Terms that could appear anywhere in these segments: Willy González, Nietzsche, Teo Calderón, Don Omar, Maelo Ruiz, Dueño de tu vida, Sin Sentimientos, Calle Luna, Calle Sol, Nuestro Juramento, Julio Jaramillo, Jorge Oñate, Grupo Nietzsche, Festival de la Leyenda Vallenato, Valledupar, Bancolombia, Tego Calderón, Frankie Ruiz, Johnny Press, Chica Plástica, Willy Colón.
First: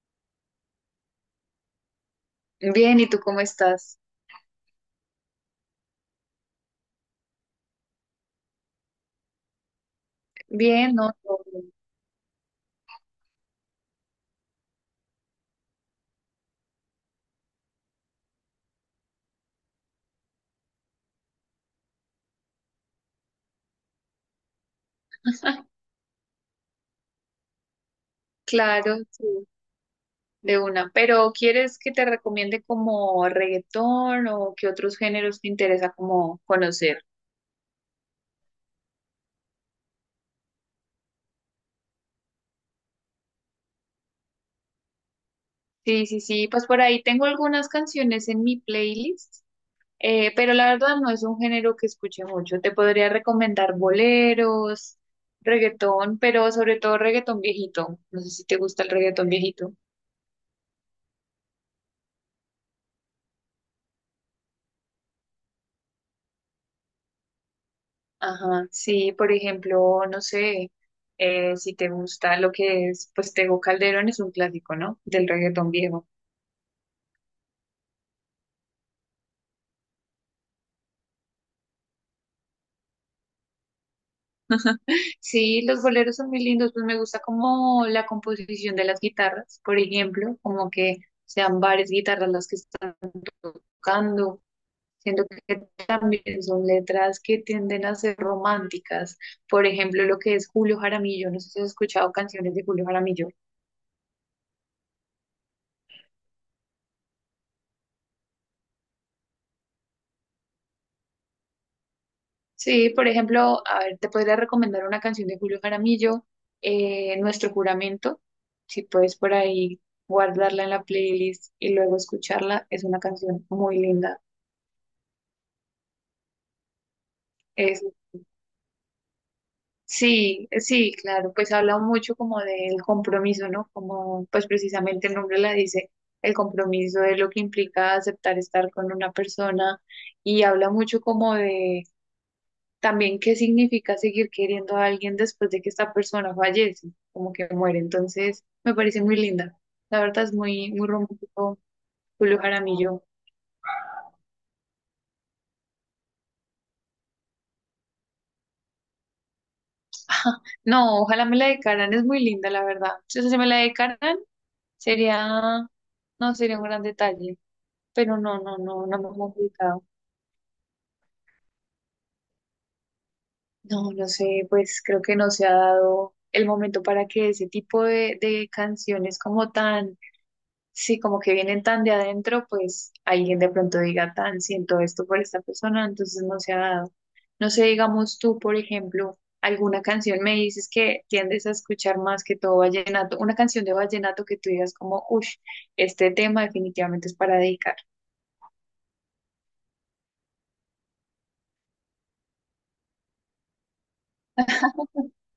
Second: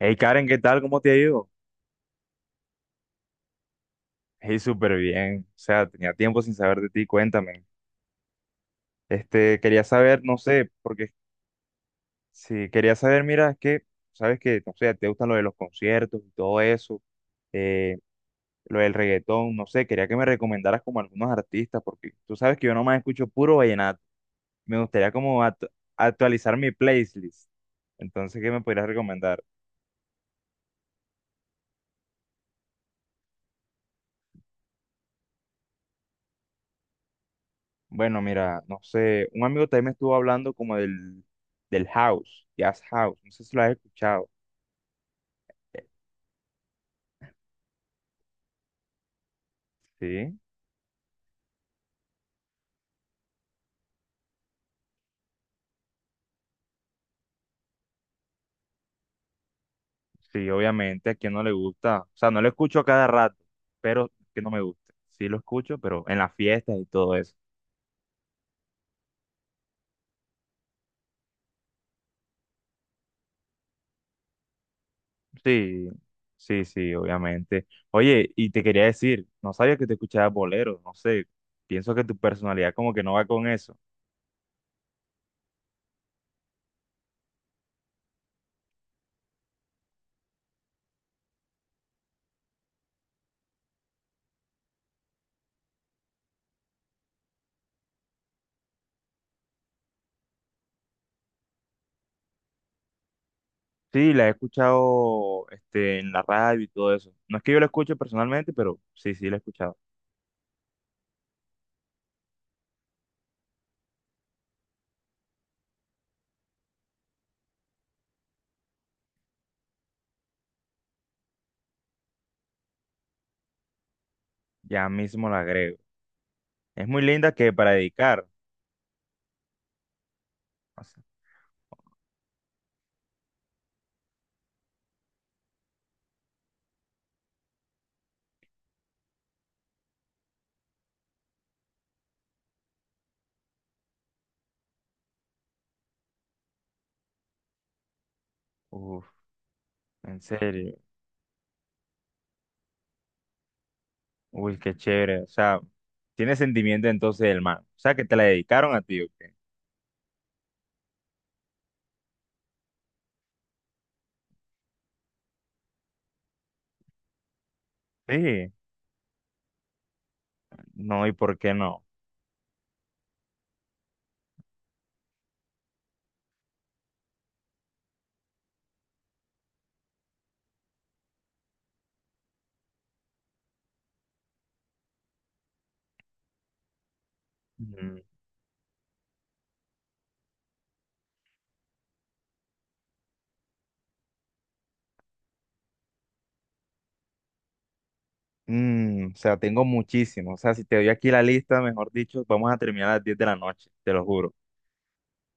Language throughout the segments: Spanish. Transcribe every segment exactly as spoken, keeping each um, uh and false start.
Hey Karen, ¿qué tal? ¿Cómo te ha ido? Bien, ¿y tú cómo estás? Hey, súper bien. O sea, tenía tiempo sin saber de ti, cuéntame. Este, quería saber, no sé, Bien, porque ¿no? Todo bien. si quería saber, mira, es que, sabes que, no sé, te gustan lo de los conciertos y todo eso, eh, lo del reggaetón, no sé, quería que me recomendaras como algunos artistas, porque tú sabes que yo nomás escucho puro vallenato. Me gustaría como actu- actualizar mi playlist. Entonces, ¿qué me podrías Claro, recomendar? sí, de una. Pero ¿quieres que te recomiende como reggaetón o qué otros géneros te interesa como conocer? Bueno, mira, no sé, un amigo también me estuvo hablando como del, del house, jazz house, no sé si lo has escuchado. Eh, Sí, sí, sí, pues por ahí tengo algunas canciones en mi playlist, eh, Sí, pero la verdad no es un género que escuche mucho. Te podría recomendar boleros, reggaetón, pero sobre todo reggaetón viejito. No sé si te gusta el reggaetón viejito. sí, obviamente, a quien no le gusta, o sea, no lo escucho a cada rato, pero que no me gusta. Sí lo escucho, pero en las fiestas y todo eso. Ajá, sí, por ejemplo, no sé, eh, si te gusta lo que es, pues Tego Calderón es un clásico, ¿no? Del reggaetón Sí, viejo. sí, sí, obviamente. Oye, y te quería decir, no sabía que te escuchabas bolero, no sé, pienso que tu personalidad como que no va con eso. Sí, los boleros son muy lindos, pues me gusta como la composición de las guitarras, por ejemplo, como que sean varias guitarras las que están tocando. Siento que también son letras que tienden a ser románticas. Por ejemplo, lo que es Julio Jaramillo, no sé si has escuchado canciones de Julio Jaramillo. Sí, la he escuchado este, en la radio y todo eso. No es que yo la escuche personalmente, pero sí, sí, la he escuchado. Sí, por ejemplo, a ver, te podría recomendar una canción de Julio Jaramillo, eh, Nuestro Juramento, si puedes por ahí guardarla en la playlist y luego escucharla, es una canción muy linda. Ya mismo la agrego. Es muy linda que para Es, dedicar. sí, O sí, sea, claro, pues habla mucho como del compromiso, ¿no? Como pues precisamente el nombre la dice, el compromiso es lo que implica aceptar estar con una persona y habla mucho como de también qué significa seguir queriendo a alguien después de que esta persona fallece, como que muere. Entonces, me parece uf, muy linda. La en verdad es muy, serio. muy romántico Julio Jaramillo. Uy, qué chévere. O sea, tiene sentimiento entonces el man. O sea, ¿que te la dedicaron a ti, o qué? No, ojalá me la dedicaran, es muy linda, la verdad. Si eso se me la dedicaran, sería, no, sería un gran detalle. Pero no, Sí. no, no, no me ha complicado. No, ¿y por qué no? No, no sé, pues creo que no se ha dado el momento para que ese tipo de, de canciones como tan. Sí, como que vienen tan de adentro, pues alguien de pronto diga tan, siento esto por esta persona, entonces no se ha dado. No sé, Mm, digamos tú, por ejemplo, alguna canción, me dices que tiendes a escuchar más que todo vallenato, una canción de vallenato que tú digas como, uff, este tema definitivamente es para dedicar. mm, o sea, tengo muchísimo. O sea, si te doy aquí la lista, mejor dicho, vamos a terminar a las diez de la noche, te lo juro.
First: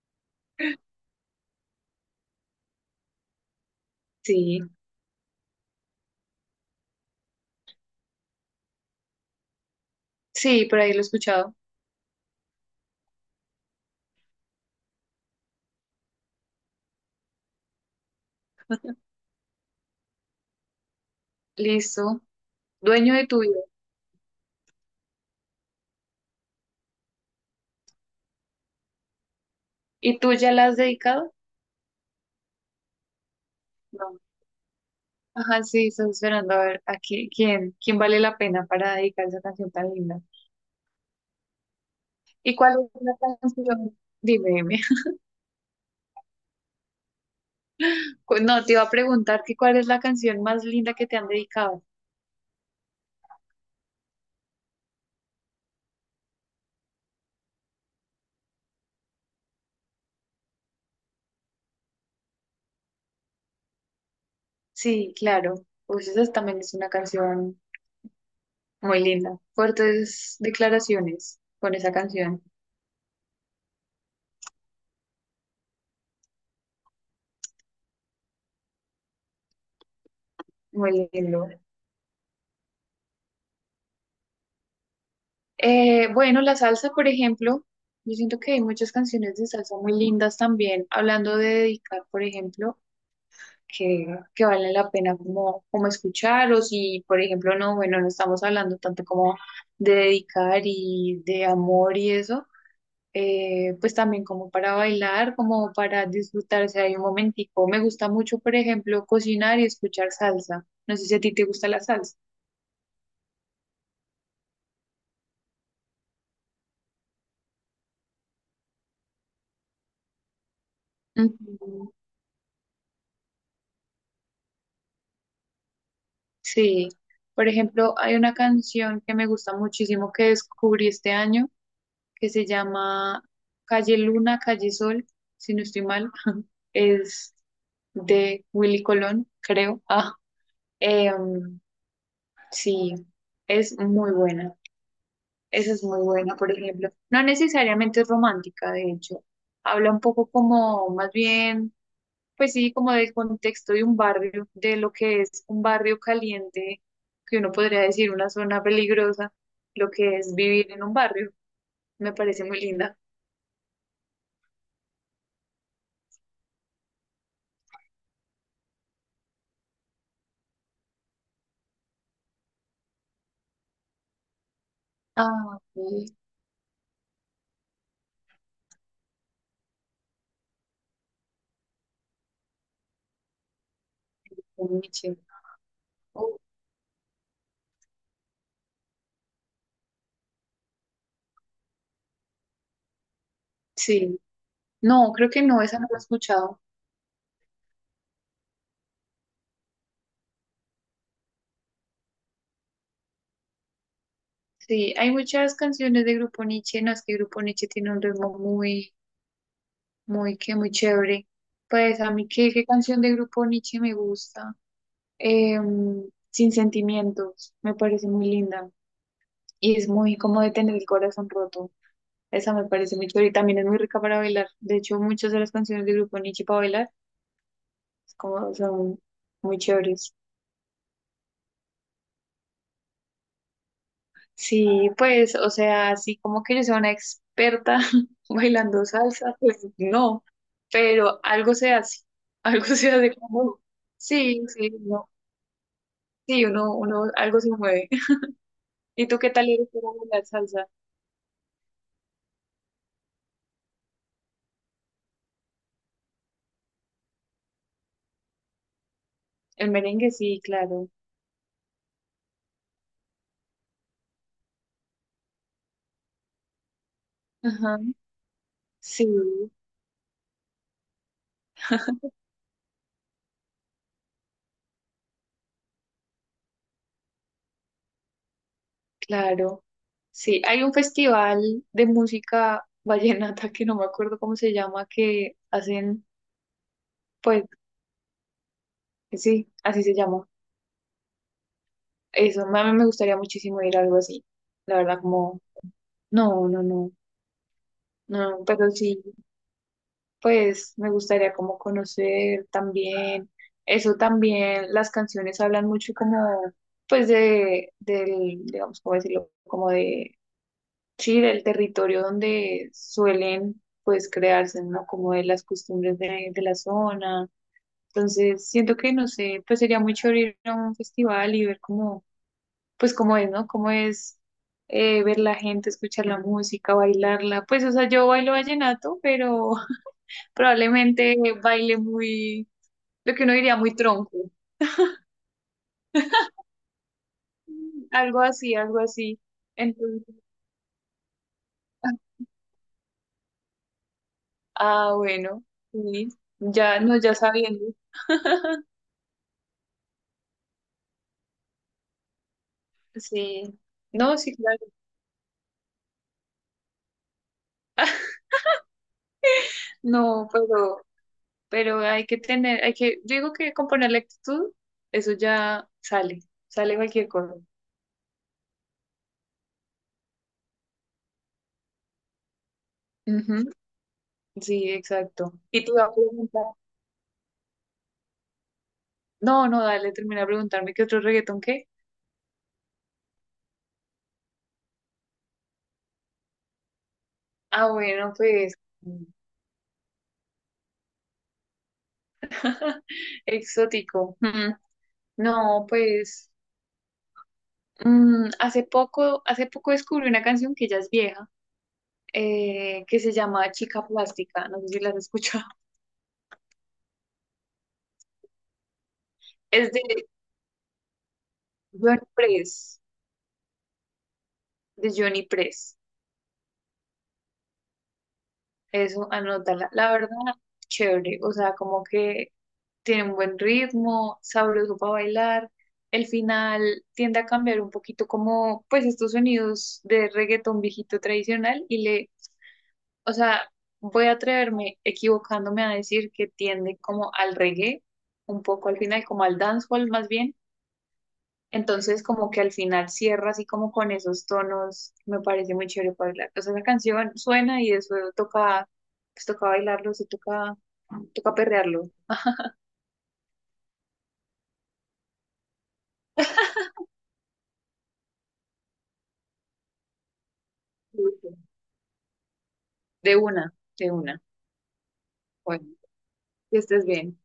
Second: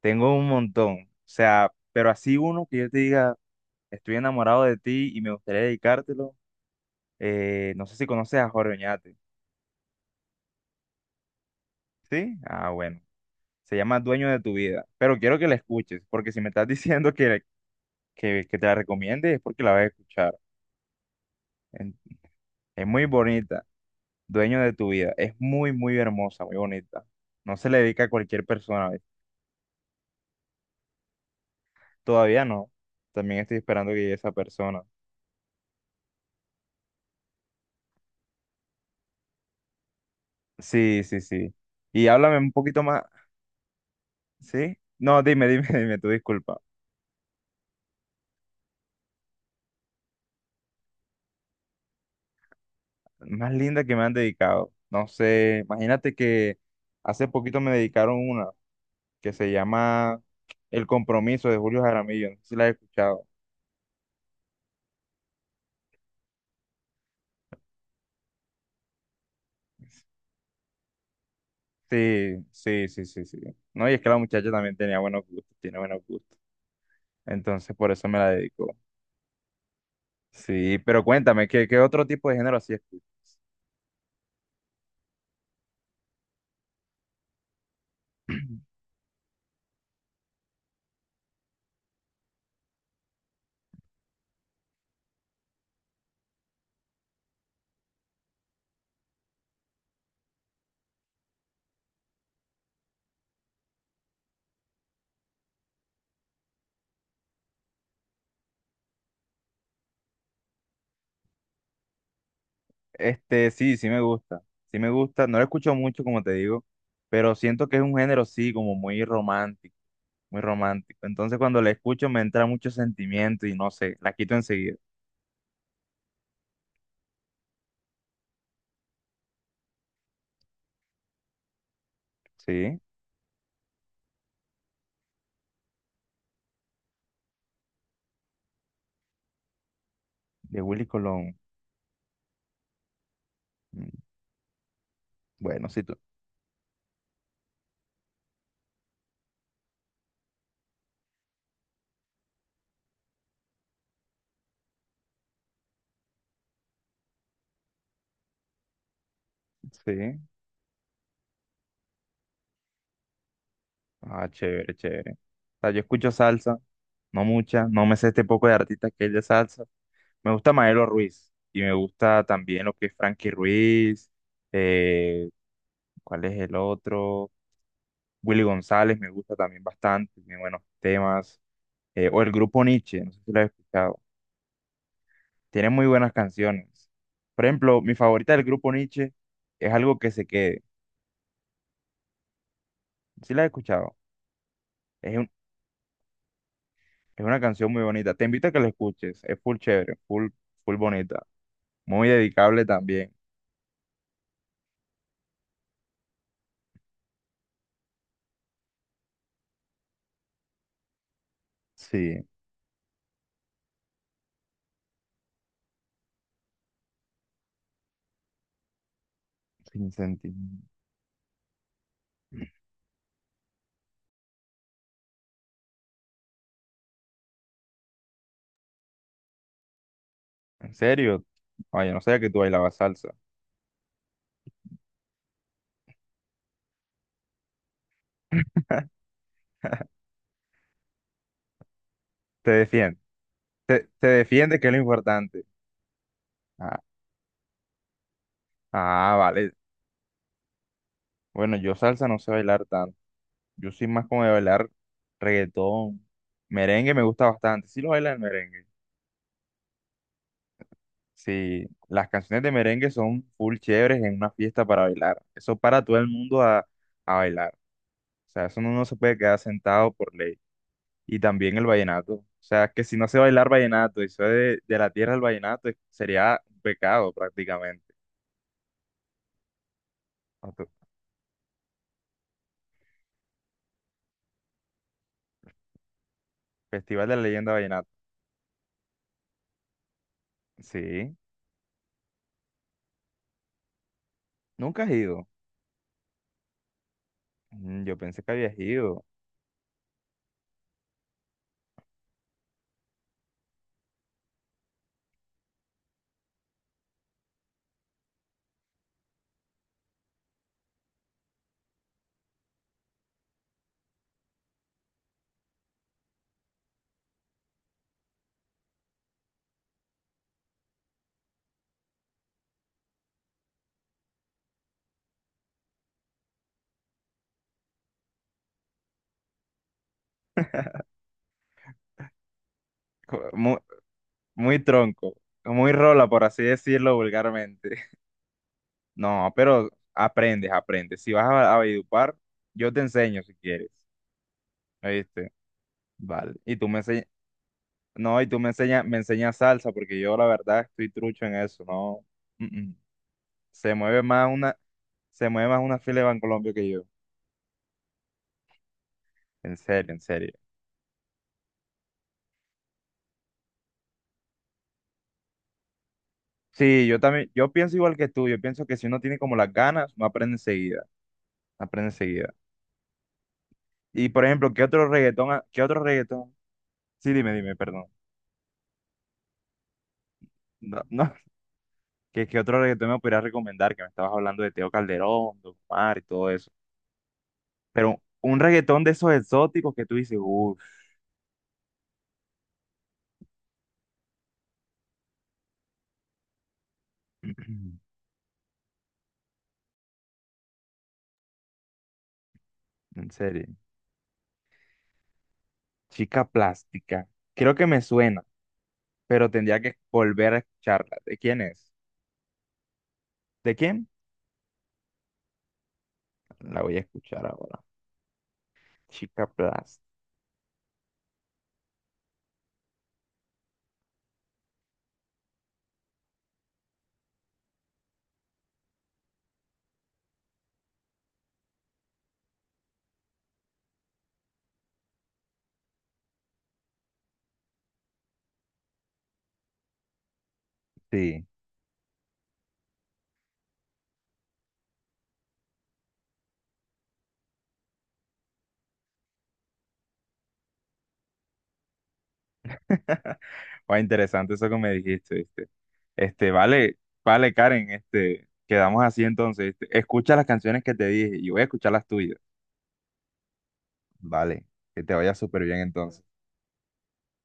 Tengo un montón. O sea, pero así uno que yo te diga, estoy Sí, enamorado de ti y me gustaría dedicártelo. Eh, no sé si conoces a Jorge Oñate. sí, por ahí lo he escuchado. ¿Sí? Ah, bueno. Se llama Dueño de tu vida. Pero quiero que la escuches, porque si me estás diciendo que, que, que te la recomiende es porque la vas a escuchar. En- Listo. Es muy Dueño de tu vida. bonita. Dueño de tu vida. Es muy, muy hermosa, muy bonita. No se le dedica a cualquier persona. ¿Ves? ¿Y tú ya la has dedicado? Todavía no. También estoy esperando que llegue No. esa persona. Ajá, sí, estás esperando a ver a qui- quién, quién vale la pena para dedicar esa canción tan linda. Sí, sí, sí. Y háblame un ¿Y cuál poquito más. es la canción? Dime, ¿Sí? dime. No, dime, dime, dime, tu disculpa. Cu- No, te iba a preguntar que cuál es la canción más linda que te han dedicado. Más linda que me han dedicado. No sé, imagínate que hace poquito me dedicaron una, que se llama El Compromiso de Julio Jaramillo. No sé si la has escuchado. Sí, claro. Pues esa es- también es una canción muy linda. Fuertes declaraciones con esa Sí, canción. sí, sí, sí, sí. No, y es que la muchacha también tenía buenos gustos, tiene buenos gustos. Entonces, por eso me la dedicó. Sí, pero Muy cuéntame, lindo. ¿qué, qué otro tipo de género así escuchas? Eh, bueno, la salsa, por ejemplo. Yo siento que hay muchas canciones de salsa muy lindas también. Hablando de dedicar, por ejemplo. que, que vale la pena como, como escuchar o si, por ejemplo, no, bueno, no estamos hablando tanto como de dedicar y de amor y eso, eh, pues también como para bailar, como para disfrutarse ahí un momentico. Me gusta mucho, por ejemplo, cocinar y escuchar salsa. No sé si a ti te gusta la salsa. Este, sí, sí me gusta. Sí me gusta. No lo escucho mucho, como te digo, pero siento que es un género, sí, como muy romántico, muy romántico. Entonces, cuando la Ujú. escucho me entra mucho sentimiento y no sé, la quito enseguida. Sí, por ejemplo, hay una canción que me gusta muchísimo que descubrí este año que se Sí, llama Calle Luna, Calle Sol, si no estoy mal, es de Willy Colón, creo. Ah, de Willy Colón. em, sí, es Mm, muy buena. bueno, Esa sí, es tú. muy buena, por ejemplo. No necesariamente es romántica, de hecho. Habla un poco como, más bien, pues sí, como del contexto de un barrio, de lo que es un barrio caliente, que uno podría decir una zona peligrosa, lo que Sí. es vivir en un barrio. Me parece muy linda. Ah, chévere, chévere. O sea, yo escucho salsa, no mucha, no me sé este poco de artistas que es de salsa. Me gusta Maelo Ruiz y me gusta también lo que es Frankie Ruiz, eh, Ah, ok. ¿cuál es el otro? Willy González me gusta también bastante, tiene buenos temas. Eh, o el grupo Nietzsche, no sé si lo has escuchado. Nietzsche. Tiene muy buenas Oh, canciones. Por ejemplo, mi favorita del grupo Nietzsche es algo que se quede. ¿Sí la has escuchado? sí, no, Es creo que no, esa no la he escuchado. Es una canción muy bonita. Te invito a que la escuches. Es full chévere, full, full bonita. Muy dedicable también. Sí, hay muchas canciones de Grupo Nietzsche, no es que Grupo Nietzsche tiene un ritmo muy, muy, que muy chévere. Pues a Sí, mí, ¿qué, ¿qué canción de Grupo Nietzsche me gusta? Em, Sin Sentimientos, me parece muy linda y es sin muy sentido. como de tener el corazón roto. Esa me parece muy chévere y también es muy rica para bailar. De hecho, muchas de las canciones de Grupo Nietzsche para bailar es como son muy chéveres. ¿En serio? Oye, no sabía que tú bailabas salsa. Sí, pues, o sea, así como que yo sea una experta bailando salsa, pues no, pero algo se hace, Te algo se defiende. hace como, Te, te sí, defiende, que sí, es lo no, importante. sí, uno, Ah, uno, algo se mueve. ¿Y ah, tú qué tal vale. eres para bailar salsa? Bueno, yo salsa no sé bailar tanto. Yo soy más como de bailar reggaetón. Merengue me gusta bastante. Sí lo baila el merengue. El merengue, sí, claro. Sí, las canciones de merengue son full chéveres en una fiesta para bailar. Eso para todo el mundo a, a bailar. Ajá, O sea, eso no, no se sí, puede quedar sentado por ley. Y también el vallenato. O sea, que si no sé bailar vallenato y soy de, de la tierra del vallenato, es- sería un pecado prácticamente. claro. Sí, hay Otro- un festival de música vallenata que no me acuerdo cómo se llama, que hacen, Festival de la pues, Leyenda Vallenato. sí, así se llama. Sí, Eso, a mí me gustaría muchísimo ir a algo así. La nunca has verdad, ido. como, no, no, no, Mm, yo pensé que no, habías pero sí, ido. pues me gustaría como conocer también, eso también, las canciones hablan mucho como, pues de, del, digamos, ¿cómo decirlo? Como de, sí, del territorio donde suelen, pues, crearse, ¿no? Como de las costumbres de, de la zona. Entonces, siento que, no sé, pues sería muy chévere ir a un festival y ver como pues cómo es, ¿no? Cómo es eh, ver la gente, escuchar la música, bailarla. Pues, o sea, yo bailo vallenato, pero probablemente baile muy, lo que Co- uno diría, Muy, muy tronco. muy tronco, muy rola, por así decirlo vulgarmente. Algo así, algo así. No, pero Entonces, aprendes, aprendes. Si vas a, a Valledupar, yo te enseño si quieres. ah, ¿Viste? bueno, sí, Vale. Y tú me ya, no, enseñas. ya sabiendo. No, y tú me enseñas, me enseñas salsa, porque yo la verdad estoy trucho en eso, no. Mm, mm. Sí, Se mueve no, más sí, una, claro, se mueve más una fila de Bancolombia que yo. En serio, en no, serio. pero, pero hay que tener, hay que, yo digo que con ponerle actitud, eso ya sale, sale Sí, yo cualquier también, cosa. yo pienso igual que tú, yo pienso que si uno tiene como las ganas, no aprende enseguida, no aprende enseguida. Y por ejemplo, ¿qué Sí, otro reggaetón, exacto. ha- qué Y tú otro vas a reggaetón? preguntar. Sí, dime, dime, perdón. No, no, dale, termina de preguntarme No, qué otro no, reggaetón qué. ¿qué, qué otro reggaetón me podrías recomendar? Que me estabas hablando de Teo Calderón, Don Omar y todo eso. Ah, Pero bueno, un pues reggaetón de esos exóticos que tú dices, uff, exótico. Mm, no, pues mm, hace poco, hace poco descubrí una canción que ya es vieja, eh, que en se serio. llama Chica Plástica. No sé si la has escuchado. Chica plástica. Creo que me suena, pero tendría Es que de volver a escucharla. ¿De quién es? Johnny Press, ¿De quién? de Johnny Press. La voy a escuchar ahora. Eso, Chica anótala. plástica. La verdad, chévere. O sea, como que tiene un buen ritmo, sabroso para bailar. El final tiende a cambiar un poquito como pues estos sonidos de reggaetón viejito tradicional y le, o sea, voy a atreverme equivocándome a decir que tiende como al reggae, un poco al final, como al dancehall más bien. Sí. Entonces como que al final cierra así como con esos tonos, me parece muy chévere para bailar. O sea, la canción suena y eso toca, pues toca bailarlo, se toca, toca perrearlo, Va interesante eso que me dijiste, ¿viste? Este, vale, vale, Karen, este, quedamos así entonces, ¿viste? Escucha las canciones que te dije y voy a escuchar las tuyas. de una, de una. Vale, que te vaya súper bien Bueno, entonces. que estés bien.